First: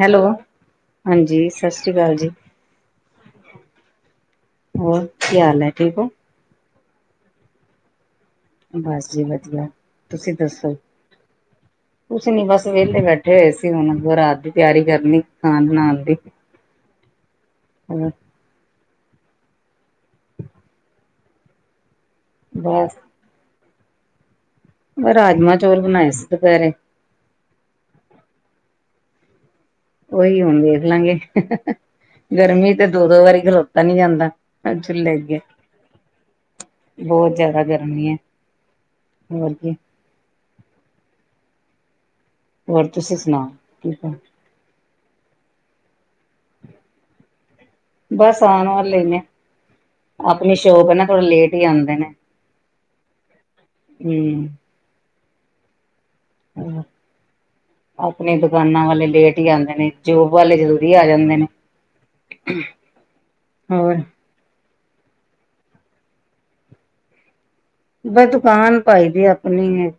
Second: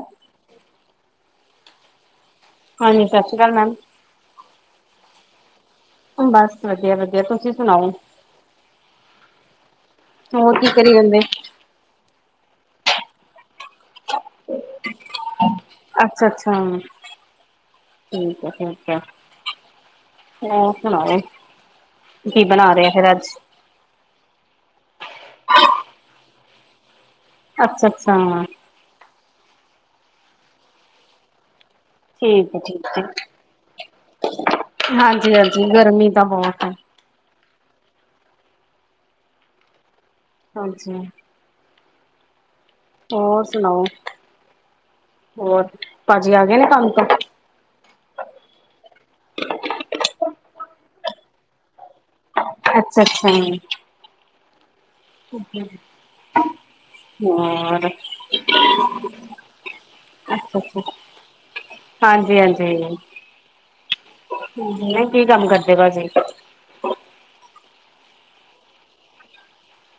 Hello, ਹਾਂਜੀ ਸਸ੍ਰੀਕਾਲ ਜੀ। ਹਾਂਜੀ, ਸਾਸਰੀਕਾਲ ਮੈਮ। ਹੋਰ ਕੀ ਹਾਲ ਐ ਠੀਕ ਓਂ? ਬਸ ਵਧੀਆ, ਵਧੀਆ ਤੁਸੀ ਸੁਣਾਓ? ਬਸ ਜੀ ਵਧੀਆ, ਤੁਸੀ ਹੋਰ ਕੀ ਦੱਸੋ? ਕਰੀ ਜਾਂਦੇ ਕੁਛ ਨੀ ਬਸ ਵੇਲੇ ਬੈਠੇ ਹੋਏ ਸੀ ਹੁਣ ਰਾਤ ਦੀ ਤਿਆਰੀ ਕਰਨੀ। ਖਾਣ ਬਣਾਉਣ ਦੀ ਅੱਛ, ਅੱਛਾ ਹੋਰ ਠੀਕ ਐ ਫੇਰ। ਹੋਰ ਸੁਣਾਓ? ਕੀ ਬਨਾ ਰਏ ਬਸ ਫਿਰ ਅੱਜ। ਬਅ ਰਾਜਮਾਂ, ਚੌਲ ਬਨਾਏ ਸੀ ਦੁਪੈਰੇ। ਅੱਛ- ਅੱਸ਼ਾਂ। ਉਈ ਹੁਨ ਵੇਖ ਲਾਂਗੇ। ਠੀਕ ਹੈ ਗਰਮੀ ਠੀਕ ਤੇ ਹੈ ਦੋ, ਦੋ ਵਾਰੀ ਖਲੋਤਾ ਨੀ ਜਾਂਦਾ ਅ ਚੁੱਲੇ ਹਾਂਜੀ ਅੱਗੇ। ਹਾਂਜੀ ਗਰਮੀ ਤਾਂ ਬਹੁਤ ਹੈ ਬੌਤ ਜਿਆਦਾ ਗਰਮੀ ਐ ਹੋਰ ਕੀ। ਹਾਂਜੀ। ਹੋਰ ਤੁਸੀਂ ਹੋਰ ਸੁਣਾਓ, ਠੀਕ ਹੋ ਹੋਰ ਭਾਜੀ ਆ ਗੇ ਨੇ ਕੰਮ ਤੋਂ? ਬਸ ਆਣ ਵਾਲੇ ਈ ਨੇ ਆਪਣੀ ਸ਼ੋਪ ਏ ਨਾ ਥੋੜਾ ਲੇਟ ਈ ਆਂਦੇ ਨੇ। ਅੱਛ -ਅੱਛਾ ਹਮ ਘੂਗੀ। [unintelligible] ਹਾਂ। [unintelligible] ਆਪਨੀ ਦੁਕਾਨਾਂ ਵਾਲੇ ਲੇਟ ਈ ਆਂਦੇ ਨੇ ਜੋਬ ਵਾਲੇ ਅੱਛਾ ਅੱਛਾ ਜਲਦੀ ਆ ਜਾਂਦੇ ਨੇ। ਹਾਂਜੀ -ਹਾਂਜੀ। ਹੋਰ? ਹੁੰ ਨਈ ਕੀ ਕੰਮ ਕਰਦੇ ਭਾਜੀ? ਬ ਦੁਕਾਨ ਪਾਈ ਦੀ ਆਪਨੀ ਏ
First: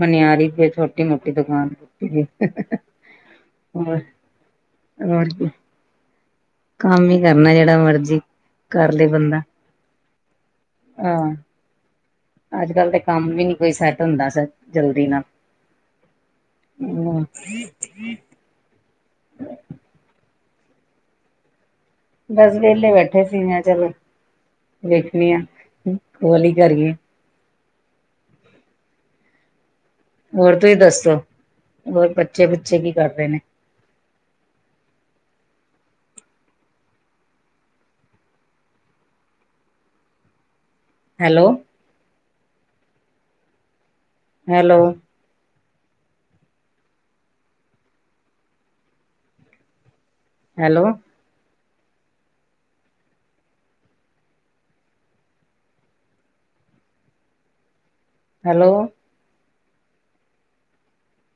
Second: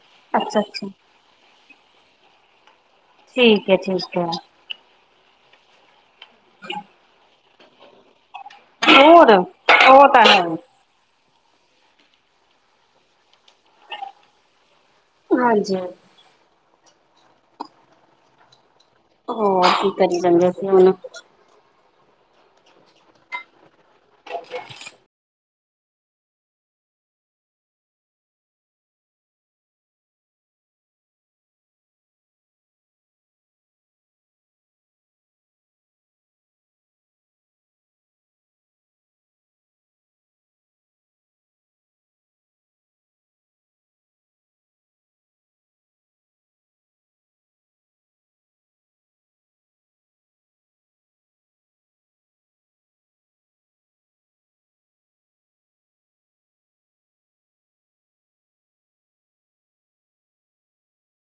ਮਨਿਆਰੀ ਅੱਛਾ ਦੀ ਛੋਟੀ ਮੋ ਟੀ ਦੁਕਾਨ ਛੋਟੀ ਜੀ। ਠੀਕ ਐ ਠੀਕ ਐ। ਔਰ ਕੀ। ਕੰਮ ਈ ਕਰਨਾ ਜੇੜਾ ਮਰਜ਼ੀ ਕਰ ਲੇ ਹੋਰ ਬੰਦਾ ਉਹ ਤਾਂ ਹੈ। ਆ। ਅੱਜ ਕੱਲ ਤੇ ਕੰਮ ਵੀ ਨੀ ਕੋਈ ਸੈੱਟ ਹੁੰਦਾ ਸ ਜਲਦੀ ਨਾਲ। ਹਾਂਜੀ -ਹਾਂ। ਨਾ। ਹੋਰ ਕੀ ਕਰੀ ਜਾਂਦੇ ਓ [unintelligible] ਬਸ ਵੇਲੇ ਬੈਠੇ ਸੀ ਮੈ ਚਲੋ। [unintelligible] [inaudible] ਵੇਖਨੇ ਆ ਓ ਲੀ ਕਰੀਏ। ਹੋਰ ਤੁਹੀ ਦੱਸੋ ਹੋਰ ਬੱਚੇ -ਬੁੱਚੇ ਕੀ ਕਰ ਰੇ ਨੇ? ਹੈਲੋ? Hello, hello? ਹੈਲੋ।